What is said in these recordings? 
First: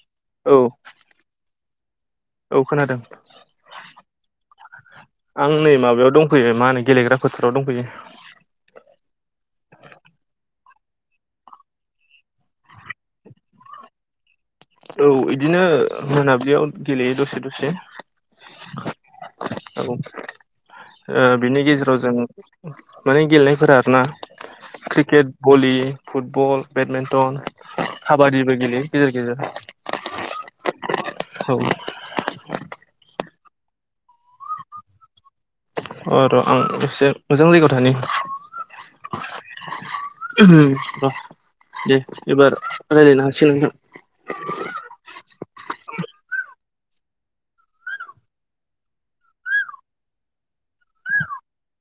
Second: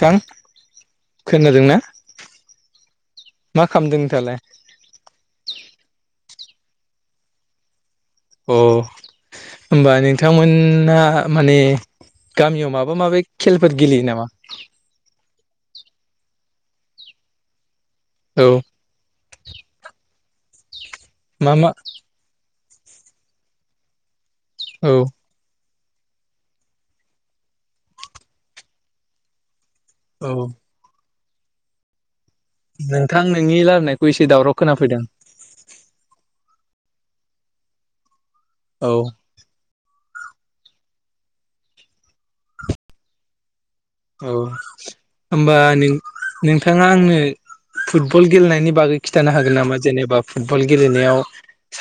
थां औ खोनादोंना औ खोनादों [inaudible] मा खामदों नोंथाङालाय आं नै माबायाव दंफैयो मा होनो गेलेग्रा फोथाराव दंफैयो अह होमबा नोंथांमोना माने गामियाव माबा माबि खेलफोर गेलेयो नामा औ बिदिनो मोनाबिलियाव गेलेयो दसे दसे औ [unintelligible] ओ मा बिनि मा गेजेराव जों माने गेलेनायफोरा आरोना औ क्रिकेट भलि फुटबल बेडमेन्टन खाबादिबो गेलेयो गेजेर गेजेर औ औ नोंथां नोंनि लारायनायखौ एसे दावराव खोनाफैदों औ र' आं एसे मोजां जायगायाव थानि औ ओम ओ दे एबार रायलायनो हासिगोन नोंथां। औ होमबा नों नोंथाङा आंनो फुटबल गेलेनायनि बागै खिन्थानो हागोन नामा जेनेबा फुटबल गेलेनायाव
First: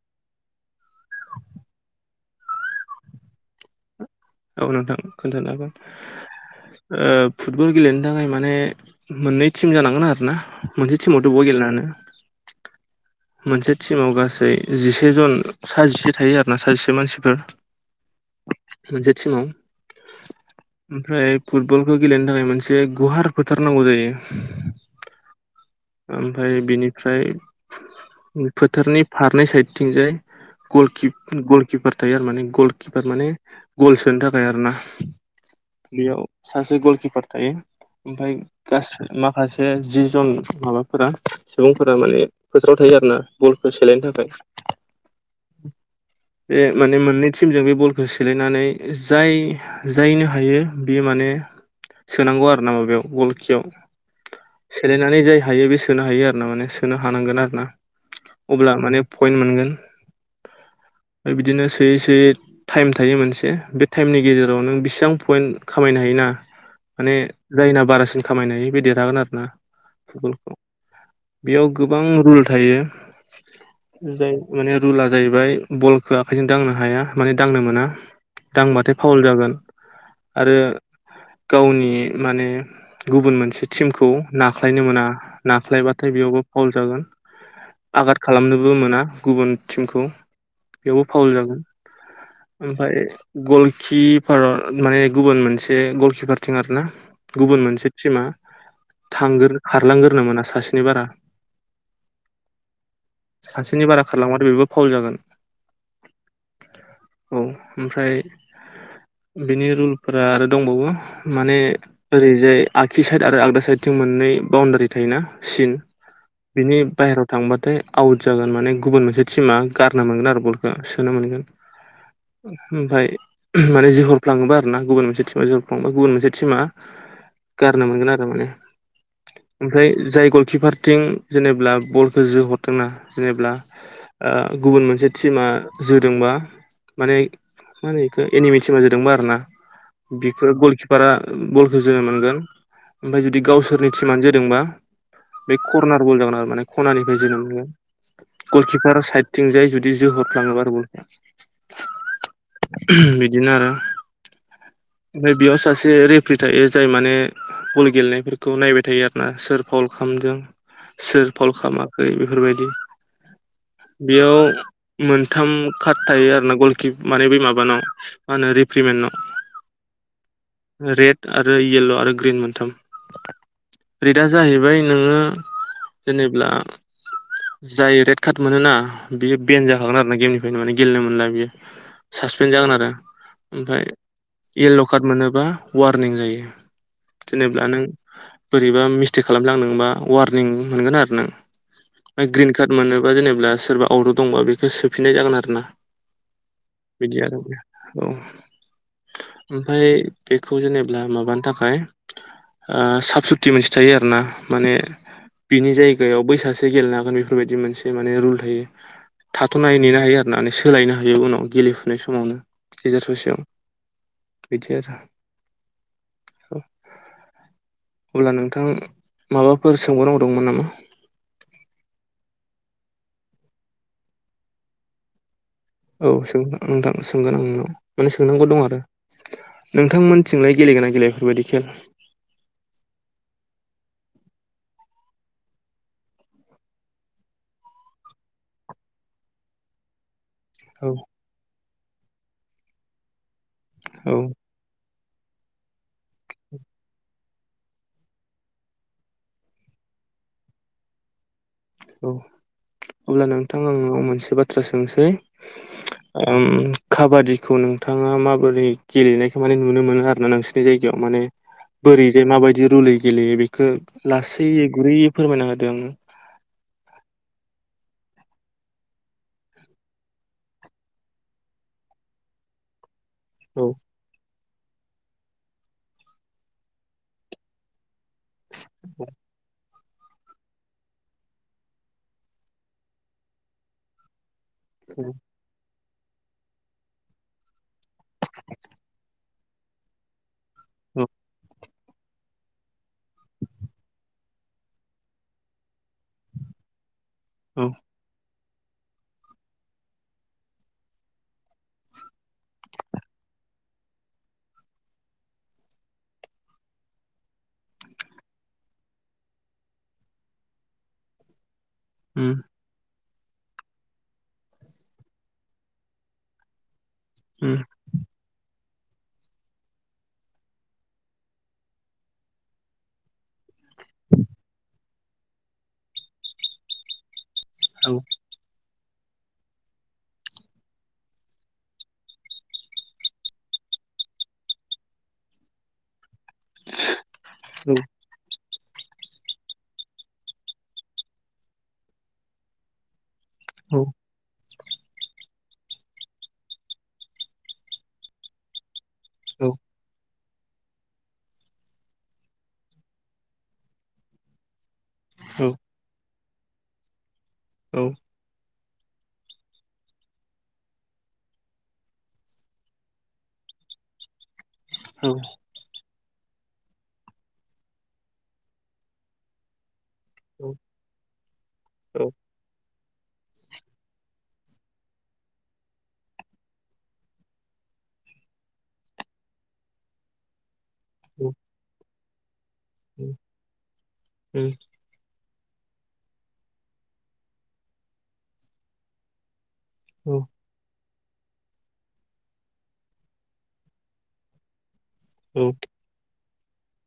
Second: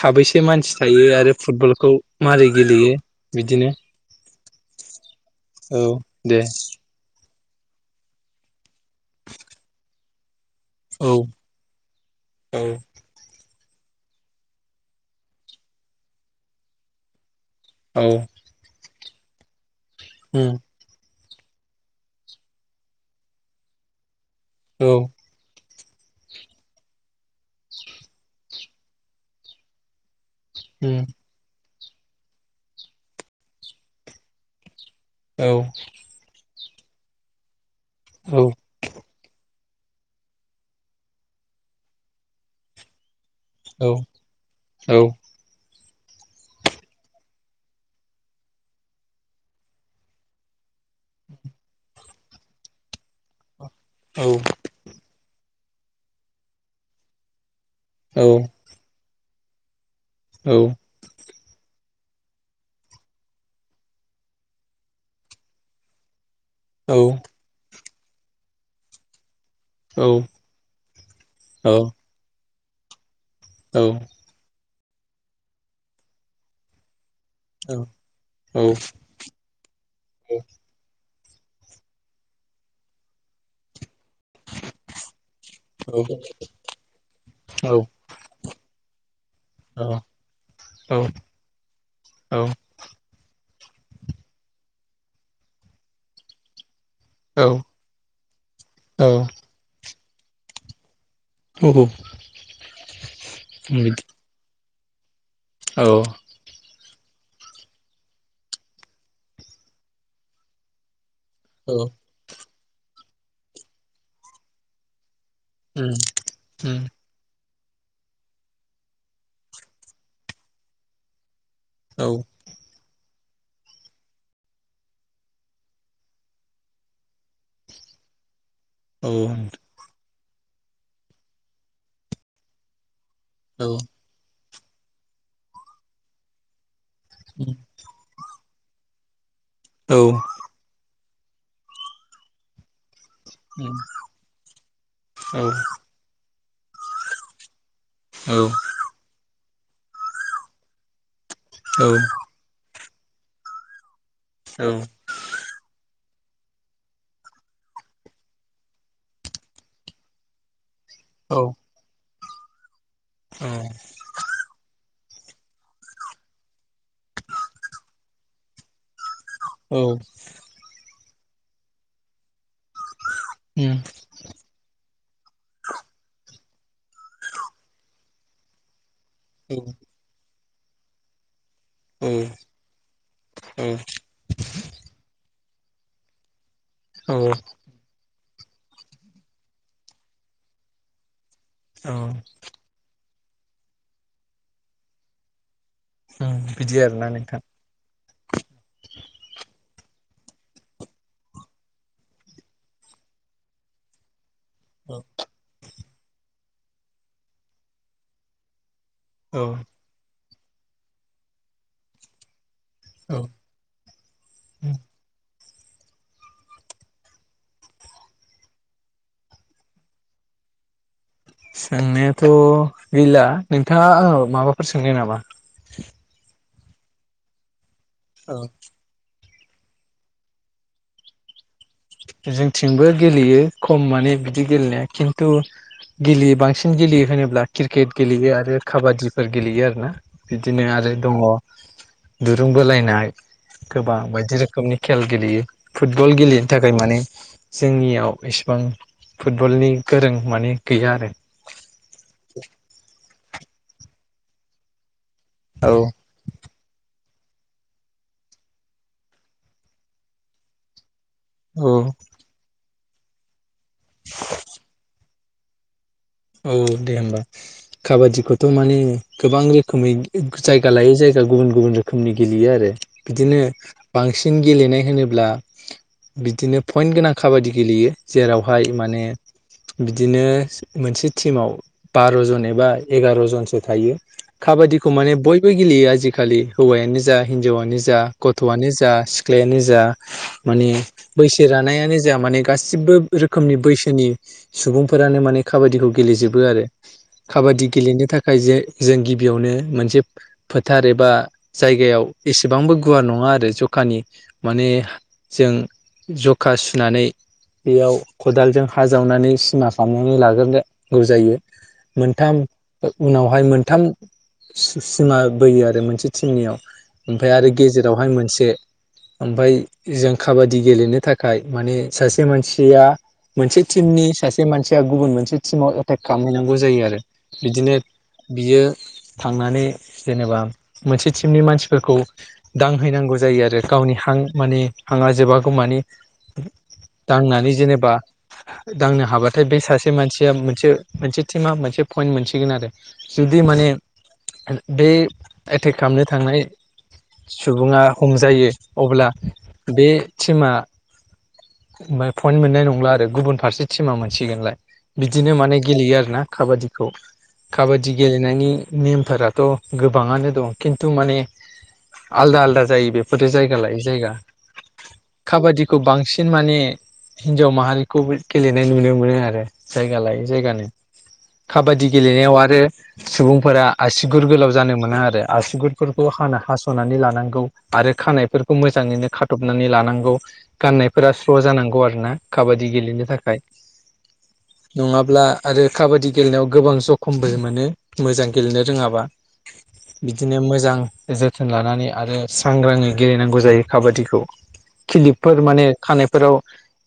साबैसे मानसि था यो आरो फुटबलखौ मारै गेलेयो बिदिनो औ नोंथां खोन्थानो हागोन औ दे ओ फुटबल गेलेनो थाखाय माने मोननै टिम जानांगोन आरो ना। मोनसे औ टिमावथ अबाव गेलेनो हानो औ मोनसे टिमाव गासै जिसे जन सा जिसे थायो आरो ना साजिसे मानसिफोर। औ मोनसे टिमाव होम ओमफ्राय फुटबलखौ गेलेनो थाखाय मोनसे गुवार फोथार नांगौ जायो। औ ओमफ्राय बिनिफ्राय [inaudible] फोथारनि फारनै साइदथिंजाय उम गलकि गल किपार थायो आरो माने गल किपार माने गल सोनो थाखाय आरो ना। औ सासे गलकिपार थायो ओमफ्राय औ गासै माखासे ओ जि जन माबाफोरा सुबुंफोरा माने फोथाराव थायो आरो ना। बलखौ सेलायनो थाखाय औ बे माने मोननै टिमजों बे बलखौ सेलायनानै जाय जायनो हायो बे माने सोनांगौ आरो ना माबायाव गलखियाव। औ सेलायनानै जाय हायो बे सोनो हायो आरो ना माने सोनो अब्ला माने पइन्ट मोनगोन औ ओमफ्राय बिदिनो सोयै सोयै टाइम थायो मोनसे बे टाइमनि गेजेराव नों बेसां पइन्ट खामायनो हायोना औ माने जायना बारासि खामायनो हायो बे देरहागोन आरोना फुटबल खौ बेयाव गोबां रुल- थायो जाय माने रुला जाहैबाय बलखो आखाइजों दांनो हाया। माने दांनो मोना औ दांबाथाय फावल जागोन। आरो गावनि माने गुबुन मोनसे टिम खौ नाख्लायनो मोना नाख्लायबाथाय बेयावबो फावल जागोन। औ आघाद खालामनोबो मोना गुबुन औ टिमखौ ट। सबेयावबो फाउल जागोन। ओमफाय गलकिपारा माने गुबुन मोनसे गल खिफारथिं आरोना। गुबुन मोनसे टिमा थांगोर‌ खारलांगोरनो मोना सासेनि बारा। बिदि सासेनि बारा खारलांबाथाइ बेबो फावल जागोन। औ। औ। ओमफ्राय बिनि रुलफोरा आरो दंबावो। माने ओरैजाय आगसि साइड आरो आगदा साइडथिं मोननै बाउणडारि थायोना। सिन बिनि बाहेराव थाङोबा थाय आउट जागोन माने गुबुन मोनसे टिमा गारनो मोनगोन आरो बलखो सोनो मोनगोन। औ उम ओमफाय माने जोहरफ्लाङोबा आरोना, गुबुन मोनसे थिमा जोहरफ्लाङोबा, गुबुन मोनसे थिमा गारनो मोनगोन आरो माने। ओमफ्राय जाय गलकिपारथिं जेनेब्ला बलखौ जोहरदोंना। जेनेब्ला ओ गुबुन मोनसे थिमा जोदोंबा माने मा होनो बेखौ एनिमि थिमा जोदोंबा आरोना उम औ बेफोर गलकिपारा गलखो जोनो मोनगोन। ओमफाय जुदि गावसोरनि औ टिमानो जोदोंबा औ उम औ बे करनार बल जागोन आरो माने खनानिफ्राय जोनो मोनगोन। औ गलकिफार साइद थिंजाय जुदि जोहरफ्लांङोबा आरो बलखौ। औ। बिदिनो आरो औ ओमफ्राय बेयाव सासे रे प्रि थायो। जाय माने बल गेलेनायफोरखौ नायबाय थायो आरो ना सोर फाउल खामदों। सोर फाउल औ खामाखै बेफोरबायदि। बेयाव मोनथाम काड थायो आरोना गलकि माने बे माबानाव मा होनो रिफ्रिमेननाव। औ। रेद आरो येल्ल' आरो ग्रिन मोनथाम ट। रेदा जाहैबाय नोङो जेनेब्ला जाय रेड काड मोनोना बियो बेन्ड जाखागोन आरो ना गेमनिफ्रायनो माने गेलेनो मोनला बियो। सासपेन्ड जागोन आरो ओमफ्राय येल्ल' कार्ड मोनोबा वारनिं जायो। औ जेनेब्ला नों बोरैबा मिसटेक खालामफ्लांदोंबा वारनिं मोनगोन आरो नों। औ औ ओमफ्राय ग्रिन काड मोनोबा जेनेब्ला सोरबा आउटआव दंबा बेखौ सोफिननाय जागोन आरोना। [inaudible] बिदि नोंथां आरोना। औ ओमफाय बेखौ जेनेब्ला माबानो थाखाय ओ साफ सुति मोनसे थायो आरोना। माने औ बिनि जायगायाव बै सासे गेलेनो हागोन बेफोरबायदि मोनसे माने रुल थायो। औ थाथ'नो हायो, नेनो हायो आरोना, सोलायनो हायो उनाव गेलेफुनाय समावनो। गेजेर औ ससेयाव बिदि आरो । अब्ला नोंथां माबाफोर सोंबावनांगौ दंमोन नामा? सोंनायाथ' गैला नोंथाङा आंनाव माबाफोर सोंनो नामा? ओं नोंथां सोंगोन आं नोंनाव। माने औ सोंनांगौ दं आरो। नोंथांमोनथिंलाय गेलेगोना गेलेया बेफोरबायदि? खेल जोंथिंबो गेलेयो, खम माने बिदि गेलेनाया। खिन्थु गेलेयो बांसिन गेलेयो होनोब्ला क्रिकेट गेलेयो आरो काबादिफोर गेलेयो आरोना। बिदिनो औ आरो दङ दुरुं बोलायनाय गोबां औ बायदि रोखोमनि खेल गेलेयो। फुटबल गेलेनो थाखाय माने जोंनियाव इसिबां फुटबलनि गोरों माने गैया आरो। औ अब्ला नोंथां आं नोंनाव मोनसे बाथ्रा सोंनोसै। औ ओम खाबादिखौ नोंथाङा माबोरै गेलेनायखो माने नुनो मोनो आरोना नोंसोरनि जाय याव माने औ बोरैजाय माबादि रुलै गेलेयो बेखो लासै गुरैयै फोरमायना होदो आंनो। औ दे होमबा। काबादिखौथ' माने गोबां रोखोमै जायगा लायै जाय गा गुबुन गुबुन रोखोमनि गेलेयो आरो बिदिनो औ बांसिन गेलेनाय होनोब्ला बिदिनो पइन्ट गोनां काबादि गेलेयो। जेरावहाय माने बिदिनो मोनसे टिमाव बार'जन एबा एगार'जनसो थायो। काबादिखौ माने बयबो गेलेयो आजिखालि हौवायानो जा हिनजावानो जा गथ'आनो जा सिख्लायानो जा माने औ बैसो रा नायानो जा माने गासिबो रोखोमनि बैसोनि सुबुंफोरानो माने काबादिखौ गेलेजोबो आरो औ काबादि गेलेनो था खाय जों गिबियावनो मोनसे फोथार एबा जायगायाव एसेबांबो गुवारा नङा मा आरो जखानि माने जों जखा सुनानै बेयाव खदालजों हा जावनानै सिमा खालामनानै ला ग्रोनो नांगौ जायो उम मोनथाम ओ ओ उनावहाय मोनथाम सि-सिमा बोयो आरो मोनसे टिमनियाव। ओमफ्राय आरो उम गेजेरावहाय मोनसे ओमफाय जों काबादि गेलेनो थाखाय माने सासे मानसिया मोनसे टिमनि सासे मानसिया गुबुन मोनसे टिमाव एटेक खालामहैनांगौ जायो आरो बिदिनो औ बियो थांनानै जेनेबा मोनसे टिमनि मानसिफोरखौ दांहैनांगौ जायो आरो गावनि हां माने हांङा जोबागौमानि दांनानै जेनेबा दांनो हाबाथाय बे सासे मानसि या मोनसो मोनसे टिमा मोनसे पयेन्ट मोनसिगोन आरो जुदि माने औ बे एटेक खामनो थांनाय सुबुंङा हमजायो अब्ला औ बे टिमा ओमफाय पइन्ट मोननाय नंला आरो गुबुन फारसे टिमा मोनसिगोनलाय। बिदिनो औ माने गेलेयो आरोना काबादिखौ काबादि उम गेलेनायनि नेमफोराथ' गोबाङानो दं खिन्थु माने आलदा आलदा जायो बेफोर जायगा लायै जायगा काबादिखौ बांसि न माने हिन्जाव माहारिखौबो गेलेनाय नुनो मोनो आरो जायगा लायै जायगानो खाबादि गेलेनायाव आरो सुबुंफोरा आससिगुर गोलाव जानो मोना आरो आसिगुरफोरखौ हाना हास'नानै लानांगौ आरो खानायफोरखौ मोजाङैनो खाथबनानै लानांगौ। गाननायफोरा स्र' जानांगौ आरोना काबादि गेलेनो थाखाय नंङाब्ला आरो काबादि गेलेनायाव गोबां जखमबो मोनो मोजां गेलेनो रोङाबा। औ बिदिनो मोजां जोथोन लानानै आरो सांग्राङै गेलेनांगौ जायो काबादिखौ। खिलिपफोर औ माने खानायफोराव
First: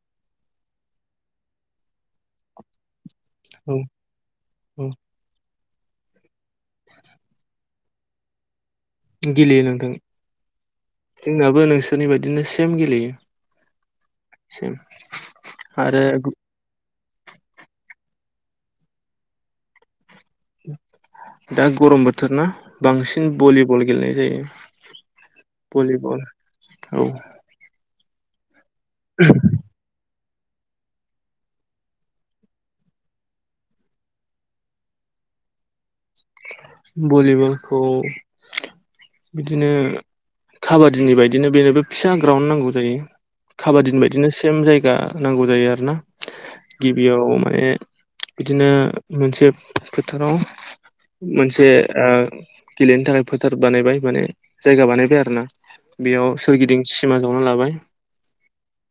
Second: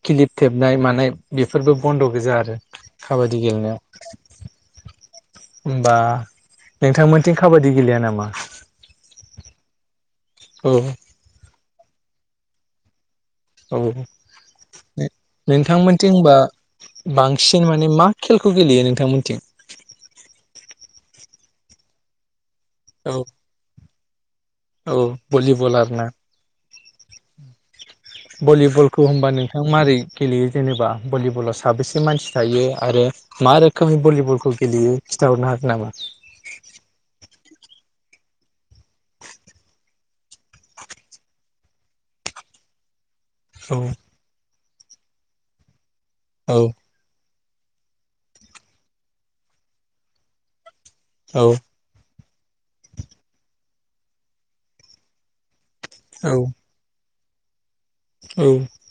खिलिप थेबनाय मानाय बेफोरबो बन्द' गोजा आरो। खाबादि औ गेलेनायाव औ होमबा नोंथांमोनथिं काबा दि गेलेया नामा? गेलेयो नोंथां औ जोंनाबो नोंसोरनि बादिनो सेम गेलेयो। औ सेम ने नोंथांमोनथि आरो होमबा बांसिन माने मा खेलखौ गेलेयो नोंथांमोनथिं? दा गरम बोथोर ना? औ बांसिन बलिबल गेलेनाय जायो औ भलिबल बलिबल औ। बलिबलखौ होनबा नोंथां मारै गेलेयो जेनेबा बलिबलाव साबेसे मानसि थायो आरो मा रोखोमै बलिबलखौ गेलेयो? खिथा हरनो हागोन नामा? बलिबलखौ बिदिनो काबादिनि बायदिनो बेनोबो फिसा ग्राउन्ड नांगौ जायो। औ खाबादिनि बायदिनो सेम जायगा नांगौ जायो आरोना औ गिबियाव माने बिदिनो मोनसे फोथाराव औ मोनसे ओ गेलेनो थाखाय फोथार बानायबाय माने जायगा बानायबाय आरोना। बेयाव औ सोरगिदिं सिमा जावना लाबाय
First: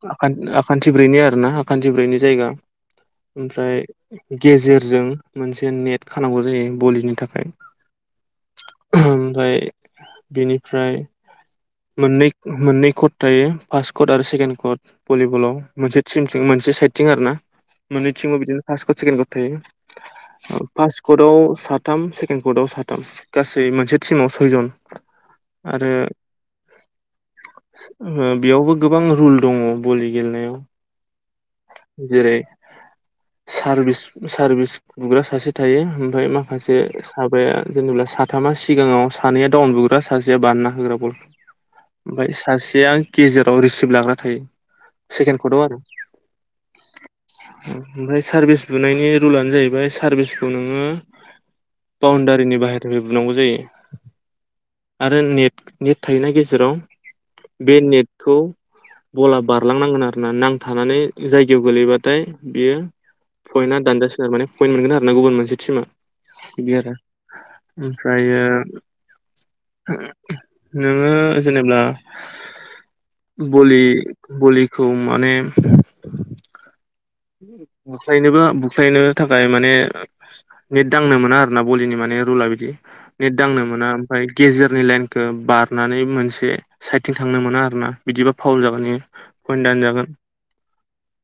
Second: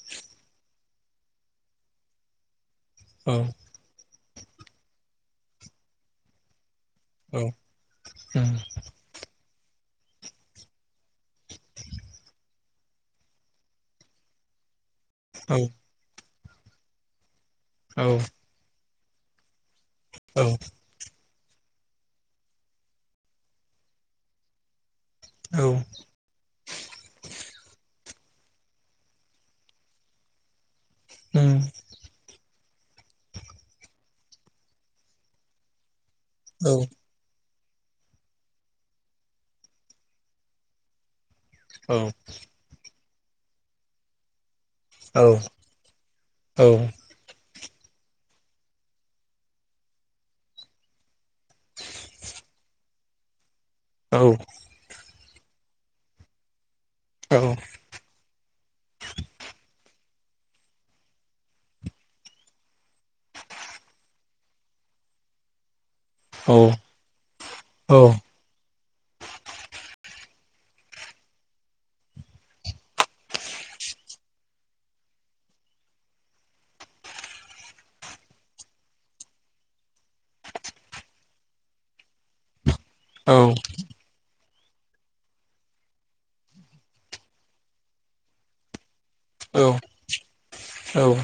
[unintelligible] आाखान्थिब्रैनि आरोना हाखान्थिब्रैनि जायगा औ उम औ ओमफ्राय गेजेरजों मोनसे नेट खानांगौ जायो बलि [unintelligible] ओमफ्राय बेनिफ्राय मोननै-मोननै कट थायो फार्स्ट कट आरो सेकेण्ड कट बलिबलाव मोनसे टिमथिं मोनसे साइडथिं आरोना औ मोननै टिमाव बिदिनो फार्स्ट कट सेकेन्ड कट थायो पास कटआव सात थाम सेकेण्ड कटआव साथाम गासै मोनसे टिमाव सयजन आरो औ ओ बेयावबो गोबां रुल दङ बलि गेलेनायाव उम जेरै सारभिस सार्भिस बुग्रा सासे थायो ओमफ्राय औ माखासे साबाया जेनेबा साथामा सिगाङाव सानैया डाउन बुग्रा सासेया बानना होग्रा बल औ ओमफ्राय सासेयां गेजेराव रिसिभ लाग्रा थायो औ सेकेण्ड कर्टआव आरो औ ओमफ्राय सार्भिस बुनायनि रुलानो जाहैबाय सारभिसखौ नोङो बाउणडारिनि बाहेरफ्राय बुनांगौ जायो औ । आरो नेट नेट थाहैनि गेजेराव । बे नेटखौ बला बारलांनांगोन आरो ना नांथानानै जायगायाव गोलैबाथाय बियो पयन्टआ दानजासिनो आरो माने पयन्ट मोनगोन आरो ना गुबुन मोनसे टिमा बिदि आरो ओमफ्रायो नोङो जेनेबा । भलि भलिखौ माने बुख्लायनोबो बुख्लायनो थाखाय माने नेट दांनो मोना आरोना भलिनि माने रुला बिदि नेट दांनो मोना ओमफ्राय । गेजेरनि लाइनखौ बारनानै मोनसे साइडथिं थांनो मोना आरोना बिदिबा फावल जागोन । पइन्ट दानजागोन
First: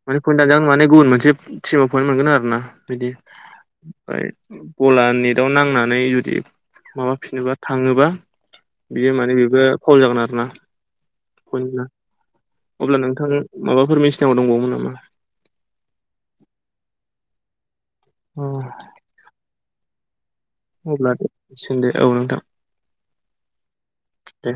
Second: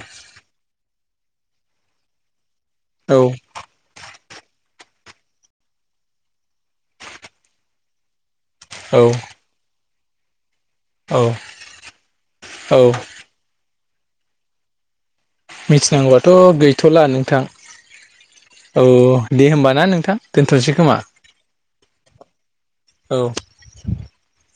माने पइनत दानजागोन माने गुबुन मोनसे टिमाव पइन्ट मोनगोन आरो ना? बिदि ओमफ्राय गला नेटआव नांनानै जुदि माबाफिनोबा थाङोबा । बियो माने बेबो फावल जागोन आरोना औ औ अब्ला नोंथां माबाफोरनि मिथिनांगौ दंबावोमोन नामा? मिथिनांगौबाथ' गैथ'ला नोंथां अ औ दे होमबाना नोंथां । दोनथ'नोसै खोमा अब्ला दे जासिगोन दे औ नोंथां औ । दे